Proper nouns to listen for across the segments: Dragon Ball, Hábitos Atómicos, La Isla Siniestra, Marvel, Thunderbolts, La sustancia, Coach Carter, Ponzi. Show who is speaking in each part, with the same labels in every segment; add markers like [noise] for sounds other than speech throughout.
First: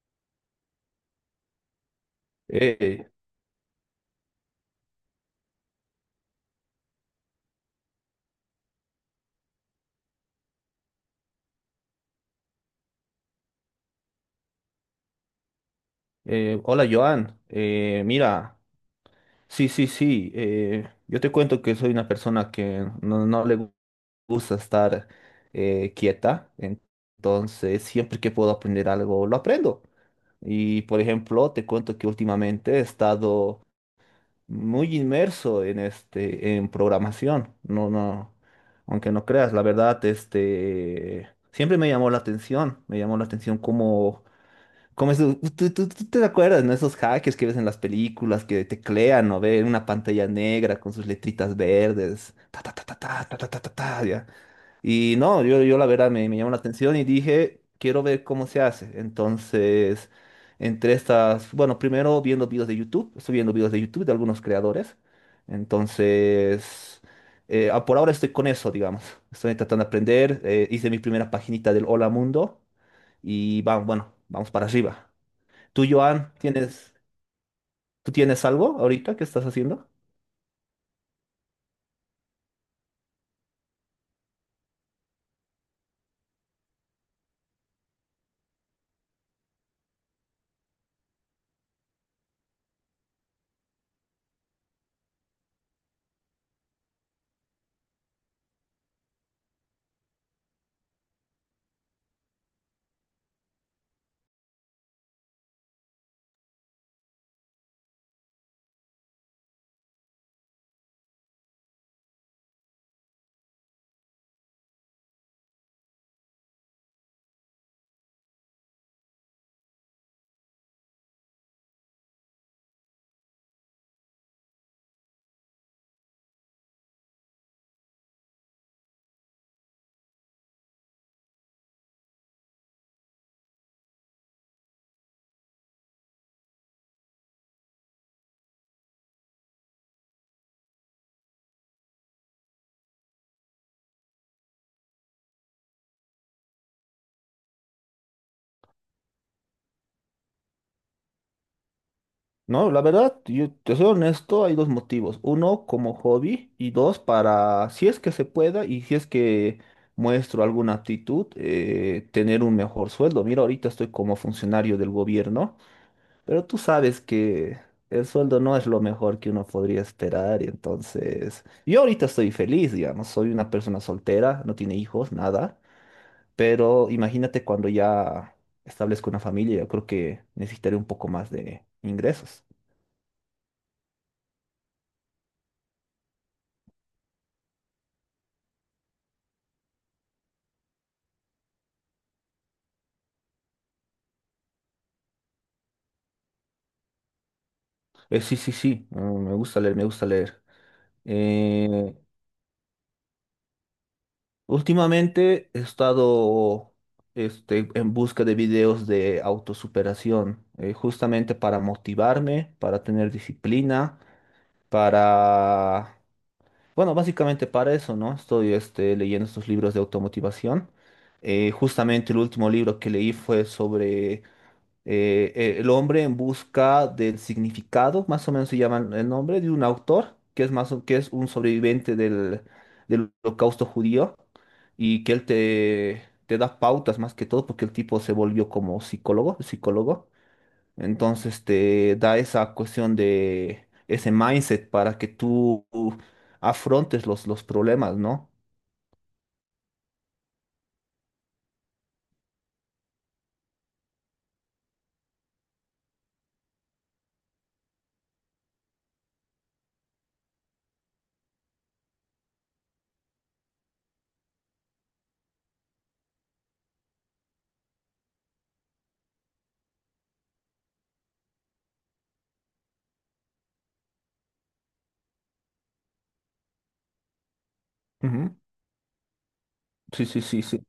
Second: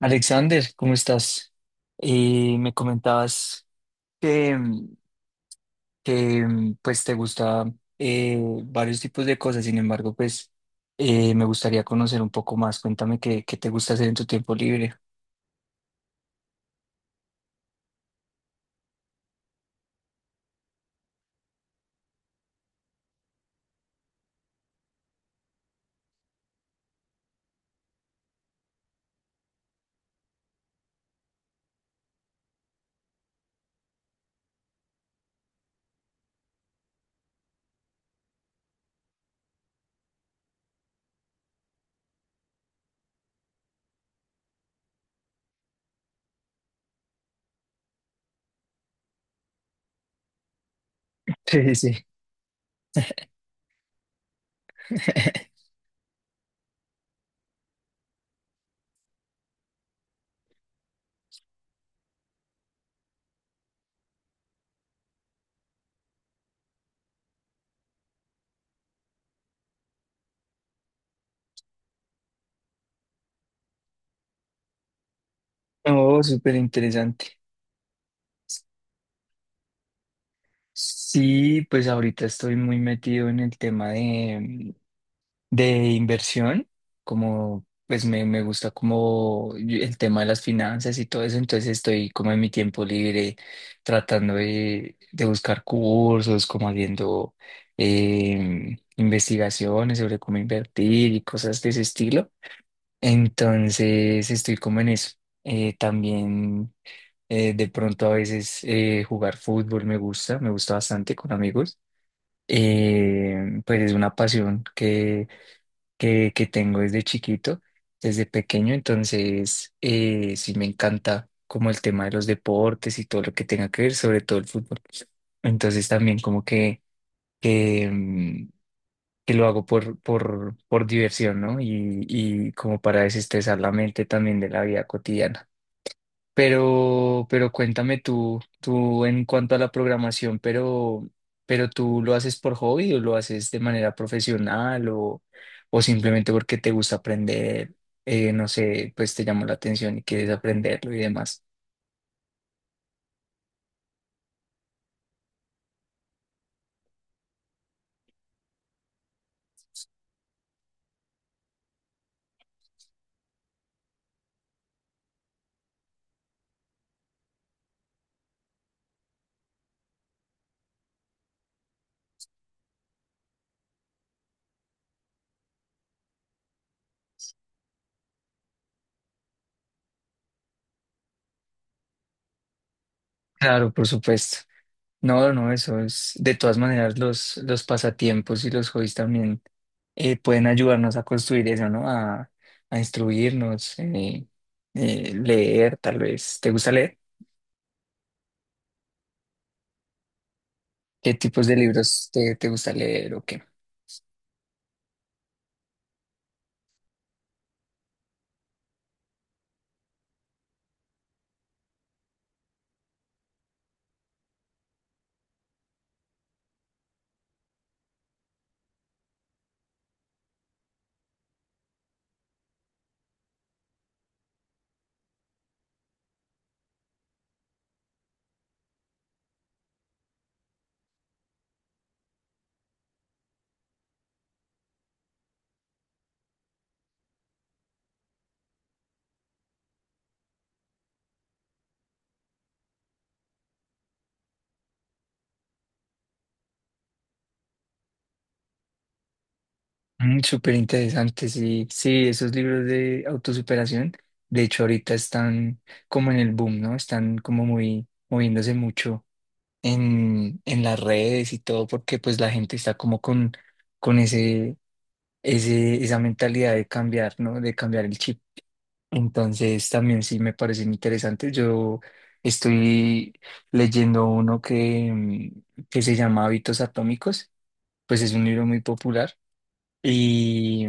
Speaker 1: Alexander, ¿cómo estás? Me
Speaker 2: Eh,
Speaker 1: comentabas que, mm, pues te gusta eh, varios tipos de cosas. Sin embargo, pues me gustaría conocer un poco más. Cuéntame qué te gusta hacer en tu tiempo libre.
Speaker 2: hola Joan. Mira, sí, sí, sí, yo te cuento que soy una persona que no gusta estar quieta, entonces siempre que puedo aprender algo, lo aprendo. Y por ejemplo, te cuento que últimamente he estado muy inmerso en este, en programación. No, no, aunque no creas, la verdad, este, siempre me llamó la atención, me llamó la atención cómo como es, tú te acuerdas, ¿no? Esos hackers que ves en las películas que teclean o ven una pantalla negra con sus letritas
Speaker 1: Sí, sí.
Speaker 2: verdes, ta ta ta ta ta ta ta ta ta, ta, ya. Y no,
Speaker 1: [laughs]
Speaker 2: yo la verdad me llamó la atención y dije, quiero ver cómo se hace. Entonces, entre estas, bueno, primero viendo videos de YouTube, estoy viendo videos de YouTube de algunos creadores. Entonces, por ahora estoy con eso, digamos. Estoy tratando de aprender, hice mi primera paginita del Hola Mundo y vamos, bueno, vamos para arriba. Tú,
Speaker 1: Oh,
Speaker 2: Joan,
Speaker 1: súper interesante.
Speaker 2: ¿tú tienes algo ahorita que estás haciendo?
Speaker 1: Sí, pues ahorita estoy muy metido en el tema de de inversión, como pues me gusta como el tema de las finanzas y todo eso. Entonces estoy como en mi tiempo libre tratando de buscar cursos, como haciendo investigaciones sobre cómo invertir y cosas de ese estilo. Entonces estoy como en eso. También de pronto a veces jugar fútbol me gusta bastante con amigos. Pues es una pasión que tengo desde chiquito, desde pequeño. Entonces sí, me encanta como el tema de los deportes y todo lo que tenga que ver, sobre todo el fútbol. Entonces también como que, mm, que lo hago por diversión, ¿no? Y como para desestresar la mente también de la vida cotidiana. Pero cuéntame, tú en cuanto a la programación, tú lo haces por hobby, o lo haces de manera profesional, o simplemente porque te gusta aprender. No sé, pues te llamó la atención y quieres aprenderlo y demás.
Speaker 2: No, la verdad, yo te soy honesto, hay dos motivos. Uno, como hobby, y dos, para, si es que se pueda y si es que muestro alguna aptitud, tener un mejor sueldo. Mira, ahorita estoy como funcionario del gobierno, pero tú sabes que el sueldo no es lo mejor que uno podría esperar, y entonces, yo ahorita estoy feliz, digamos, soy una persona soltera, no tiene hijos, nada. Pero imagínate cuando ya establezco una familia, yo creo que necesitaré un poco más de ingresos.
Speaker 1: Claro, por supuesto. No, no, eso es de todas maneras. Los pasatiempos y los hobbies también pueden ayudarnos a construir eso, ¿no? A instruirnos, leer, tal vez. ¿Te gusta leer?
Speaker 2: Sí, sí, sí, mm, me gusta leer, me gusta leer.
Speaker 1: ¿Qué tipos de
Speaker 2: Eh,
Speaker 1: libros te gusta leer o qué?
Speaker 2: Últimamente he estado este, en busca de videos de autosuperación, justamente para motivarme, para tener disciplina, para... Bueno, básicamente para eso, ¿no? Estoy este, leyendo estos libros de automotivación. Justamente el último libro que leí fue sobre el hombre en busca del significado, más o menos se llama el nombre, de un autor que es, que es un sobreviviente del holocausto judío y que él te da pautas más que todo porque el tipo se volvió como psicólogo, psicólogo. Entonces te da esa cuestión de ese mindset para que tú afrontes los problemas, ¿no?
Speaker 1: Mm, súper interesante. Sí, sí, esos libros de autosuperación, de hecho ahorita están como en el boom, ¿no? Están como muy moviéndose mucho en las redes y todo, porque pues la gente está como con esa mentalidad de cambiar, ¿no? De cambiar el chip. Entonces también sí me parecen interesantes. Yo estoy leyendo uno que se llama Hábitos Atómicos. Pues es un
Speaker 2: Ujú.
Speaker 1: libro muy popular
Speaker 2: Sí, sí, sí, sí.
Speaker 1: y,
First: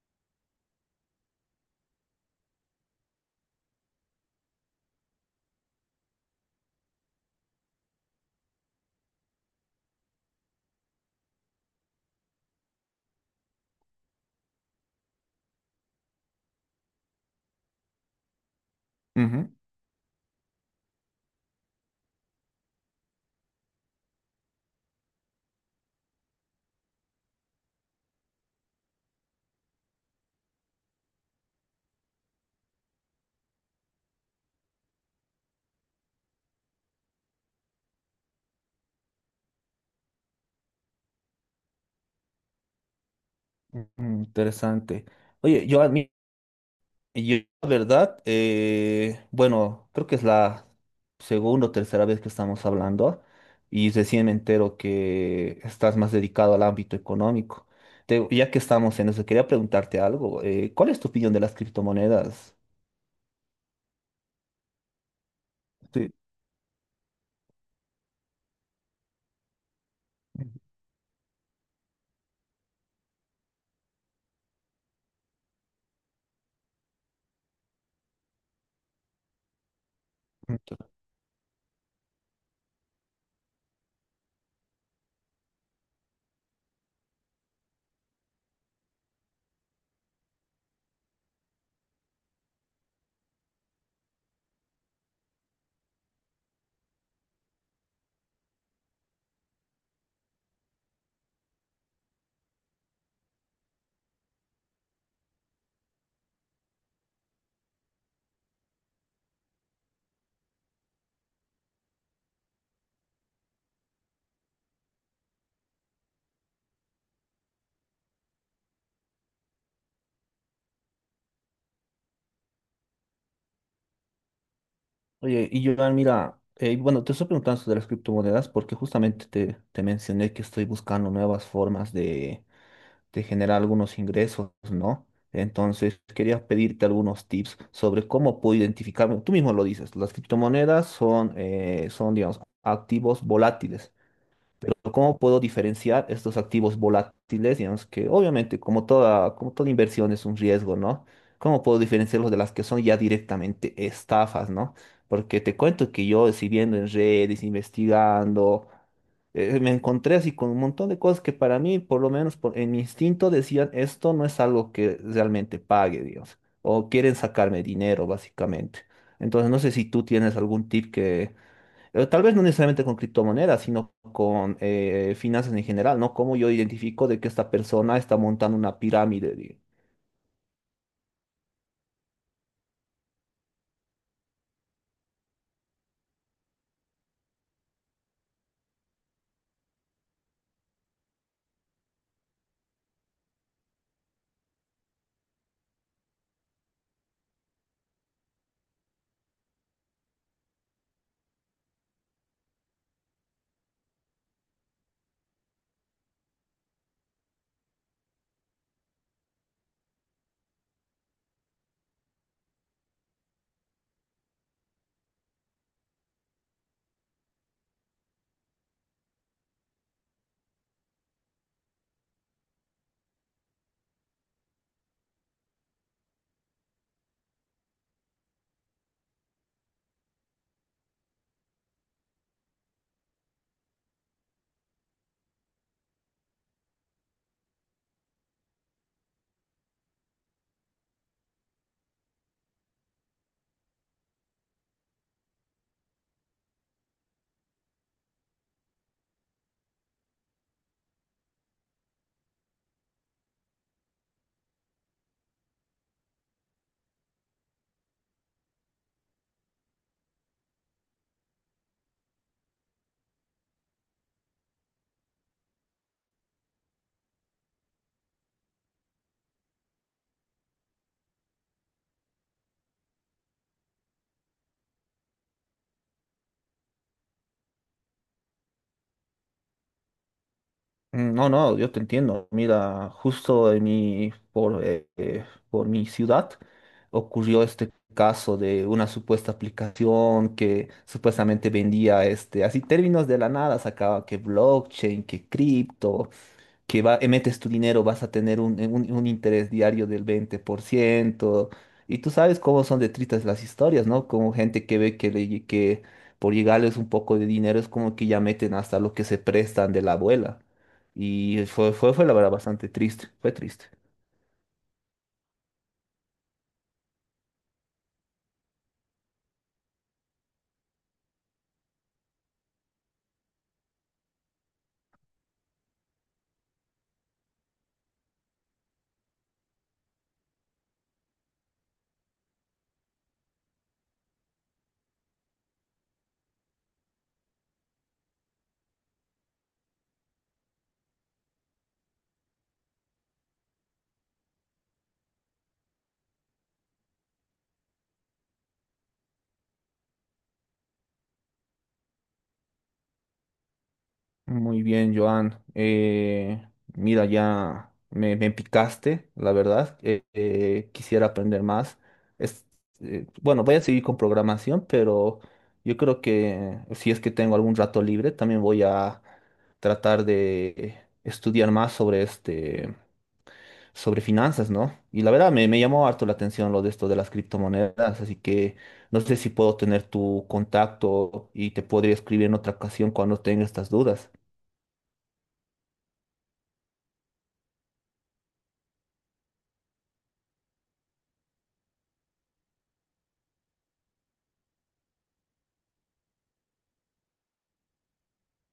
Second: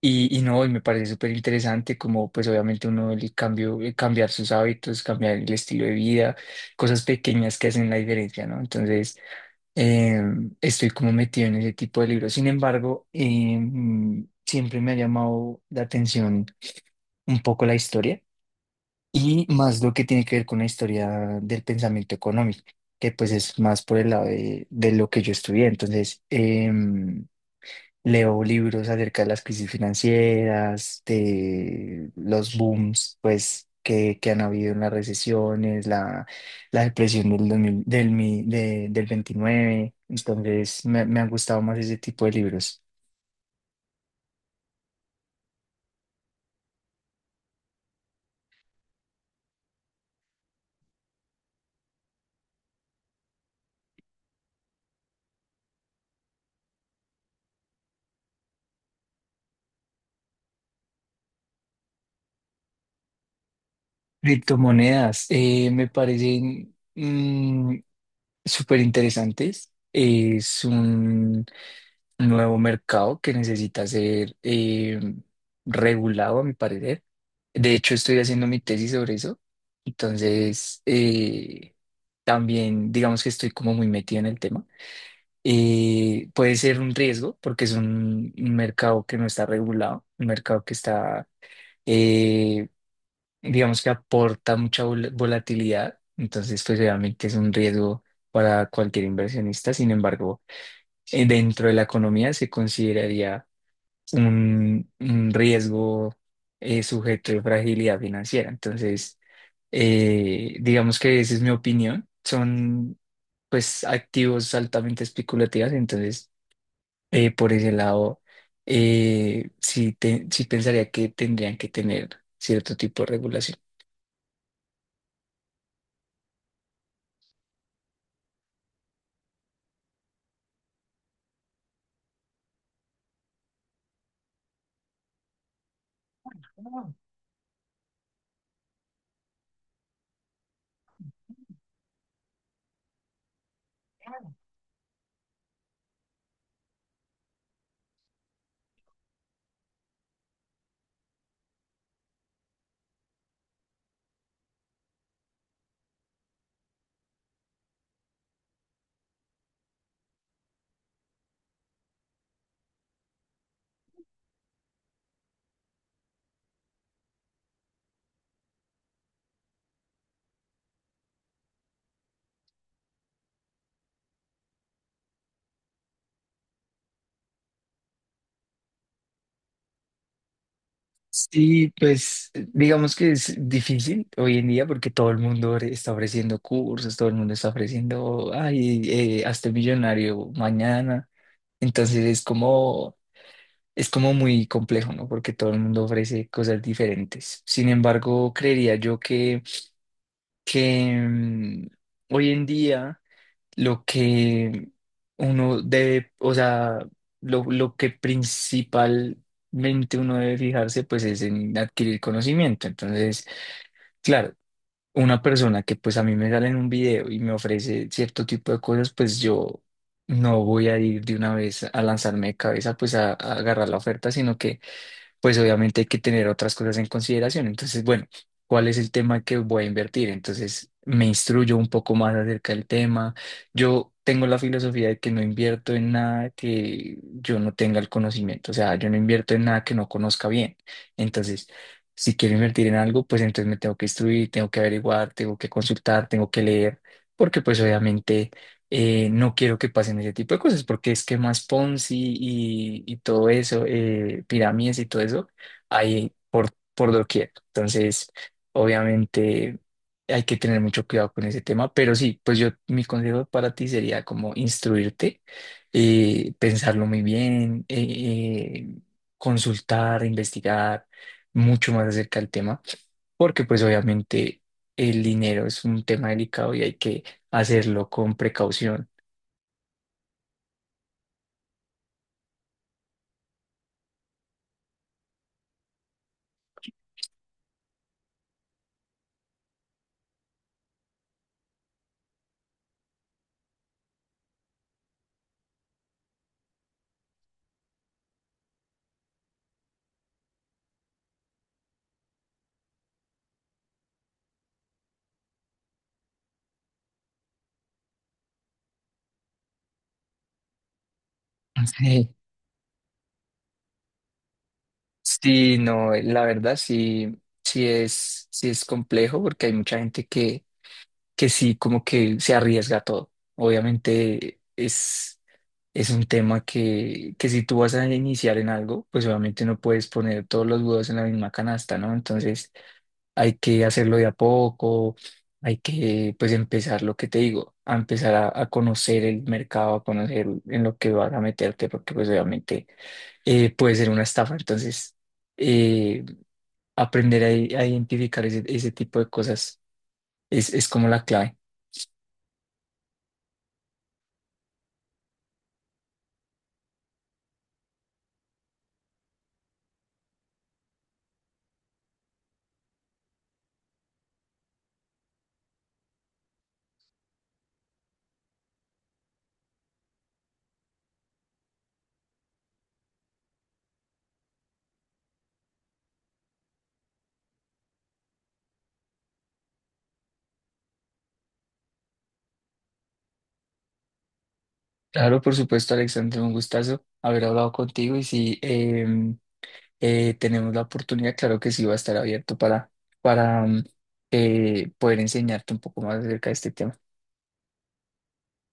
Speaker 1: y no, y me parece súper interesante, como pues obviamente uno, el cambio, cambiar sus hábitos, cambiar el estilo de vida, cosas pequeñas que hacen la diferencia, ¿no? Entonces eh, estoy como metido en ese tipo de libros. Sin embargo, siempre me ha llamado la atención un poco la historia, y
Speaker 2: Ujú.
Speaker 1: más lo que tiene que ver con la historia del pensamiento económico, que pues es más por el lado de lo que yo estudié. Entonces leo libros acerca de las crisis financieras, de los booms, pues, que han habido, en las recesiones, la depresión del, 2000 del, mi- de- del 29. Entonces me han gustado más ese tipo de libros.
Speaker 2: Ujú. Interesante. Oye, yo Y Yo, la verdad, bueno, creo que es la segunda o tercera vez que estamos hablando y recién me entero que estás más dedicado al ámbito económico. Ya que estamos en eso, quería preguntarte algo. ¿Cuál es tu opinión de las criptomonedas?
Speaker 1: Criptomonedas, me
Speaker 2: Sí.
Speaker 1: parecen, súper interesantes. Es un nuevo mercado que necesita ser regulado, a mi parecer. De hecho, estoy haciendo mi tesis sobre eso. Entonces también digamos que estoy como muy metido en el tema. Puede ser un riesgo porque es un mercado que no está regulado, un mercado que está eh, digamos que aporta mucha volatilidad. Entonces pues obviamente es un riesgo para cualquier inversionista. Sin embargo, dentro de la economía se consideraría un riesgo sujeto de fragilidad financiera. Entonces digamos que esa es mi opinión. Son pues activos altamente especulativos. Entonces por ese lado sí, sí pensaría que tendrían que tener cierto tipo de regulación.
Speaker 2: Oye, y Joan, mira, bueno, te estoy preguntando sobre las criptomonedas porque justamente te mencioné que estoy buscando nuevas formas te genera algunos ingresos, ¿no? Entonces, quería pedirte algunos tips sobre cómo puedo identificarme. Tú mismo lo dices, las criptomonedas son, digamos, activos volátiles. Pero ¿cómo puedo diferenciar estos activos volátiles, digamos que obviamente como toda inversión es un riesgo, ¿no? ¿Cómo puedo diferenciarlos de las que son ya directamente estafas, ¿no? Porque te cuento que yo, si viendo en redes, investigando, me encontré así con un montón de cosas que para mí, por lo menos en mi instinto, decían, esto no es algo que realmente pague, Dios, o quieren sacarme dinero, básicamente. Entonces, no sé si tú tienes algún tip que, tal vez no necesariamente con criptomonedas, sino con finanzas en general, ¿no? ¿Cómo yo identifico de que esta persona está montando una pirámide? Digo?
Speaker 1: Sí, pues digamos que es difícil hoy en día, porque todo el mundo está ofreciendo cursos, todo el mundo está ofreciendo, ay, hazte millonario mañana. Entonces es como muy complejo, ¿no? Porque todo el mundo ofrece cosas diferentes. Sin embargo, creería yo que hoy en día lo que uno debe, o sea, lo que principalmente uno debe fijarse, pues es en adquirir conocimiento. Entonces, claro, una persona que pues a mí me sale en un video y me ofrece cierto tipo de cosas, pues yo no voy a ir de una vez a lanzarme de cabeza pues a agarrar la oferta, sino que pues obviamente hay que tener otras cosas en consideración. Entonces, bueno, ¿cuál es el tema que voy a invertir? Entonces me instruyo un poco más acerca del tema. Yo tengo la filosofía de que no invierto en nada que yo no tenga el conocimiento. O sea, yo no invierto en nada que no conozca bien. Entonces, si quiero invertir en algo, pues entonces me tengo que instruir, tengo que averiguar, tengo que consultar, tengo que leer, porque pues obviamente no quiero que pasen ese tipo de cosas, porque esquemas Ponzi y todo eso, pirámides y todo eso, hay por doquier. Entonces, obviamente hay que tener mucho cuidado con ese tema. Pero sí, pues yo, mi consejo para ti sería como instruirte, pensarlo muy bien, eh, consultar, investigar mucho más acerca del tema, porque pues obviamente el dinero es un tema delicado y hay que hacerlo con precaución.
Speaker 2: Mm. No, no, yo te entiendo. Mira, justo en mi, por mi ciudad ocurrió este caso de una supuesta aplicación que supuestamente vendía este, así términos de la nada, sacaba que blockchain, que cripto, que va, metes tu dinero vas a tener un, un interés diario del 20%. Y tú sabes cómo son de tristes las historias, ¿no? Como gente que ve que, que por llegarles un poco de dinero es como que ya meten hasta lo que se prestan de la abuela. Y fue
Speaker 1: Sí.
Speaker 2: la verdad bastante triste, fue triste.
Speaker 1: Sí, no, la verdad sí, sí es complejo, porque hay mucha gente que sí, como que se arriesga a todo. Obviamente es un tema que si tú vas a iniciar en algo, pues obviamente no puedes poner todos los huevos en la misma canasta, ¿no? Entonces hay que hacerlo de a poco, hay que, pues empezar lo que te digo, a empezar a conocer el mercado, a conocer en lo que vas a meterte, porque pues obviamente puede ser una estafa. Entonces eh, aprender a identificar ese tipo de cosas es como la clave.
Speaker 2: Muy bien, Joan. Mira, ya me picaste, la verdad. Quisiera aprender más. Es, bueno, voy a seguir con programación, pero yo creo que si es que tengo algún rato libre, también voy a tratar de estudiar más sobre este, sobre finanzas, ¿no? Y la verdad me llamó harto la atención lo de esto de las criptomonedas, así que no sé si puedo tener tu contacto y te podría escribir en otra ocasión cuando tenga estas dudas.
Speaker 1: Claro, por supuesto, Alexandre, un gustazo haber hablado contigo. Y si tenemos la oportunidad, claro que sí, va a estar abierto para, para em, poder enseñarte un poco más acerca de este tema.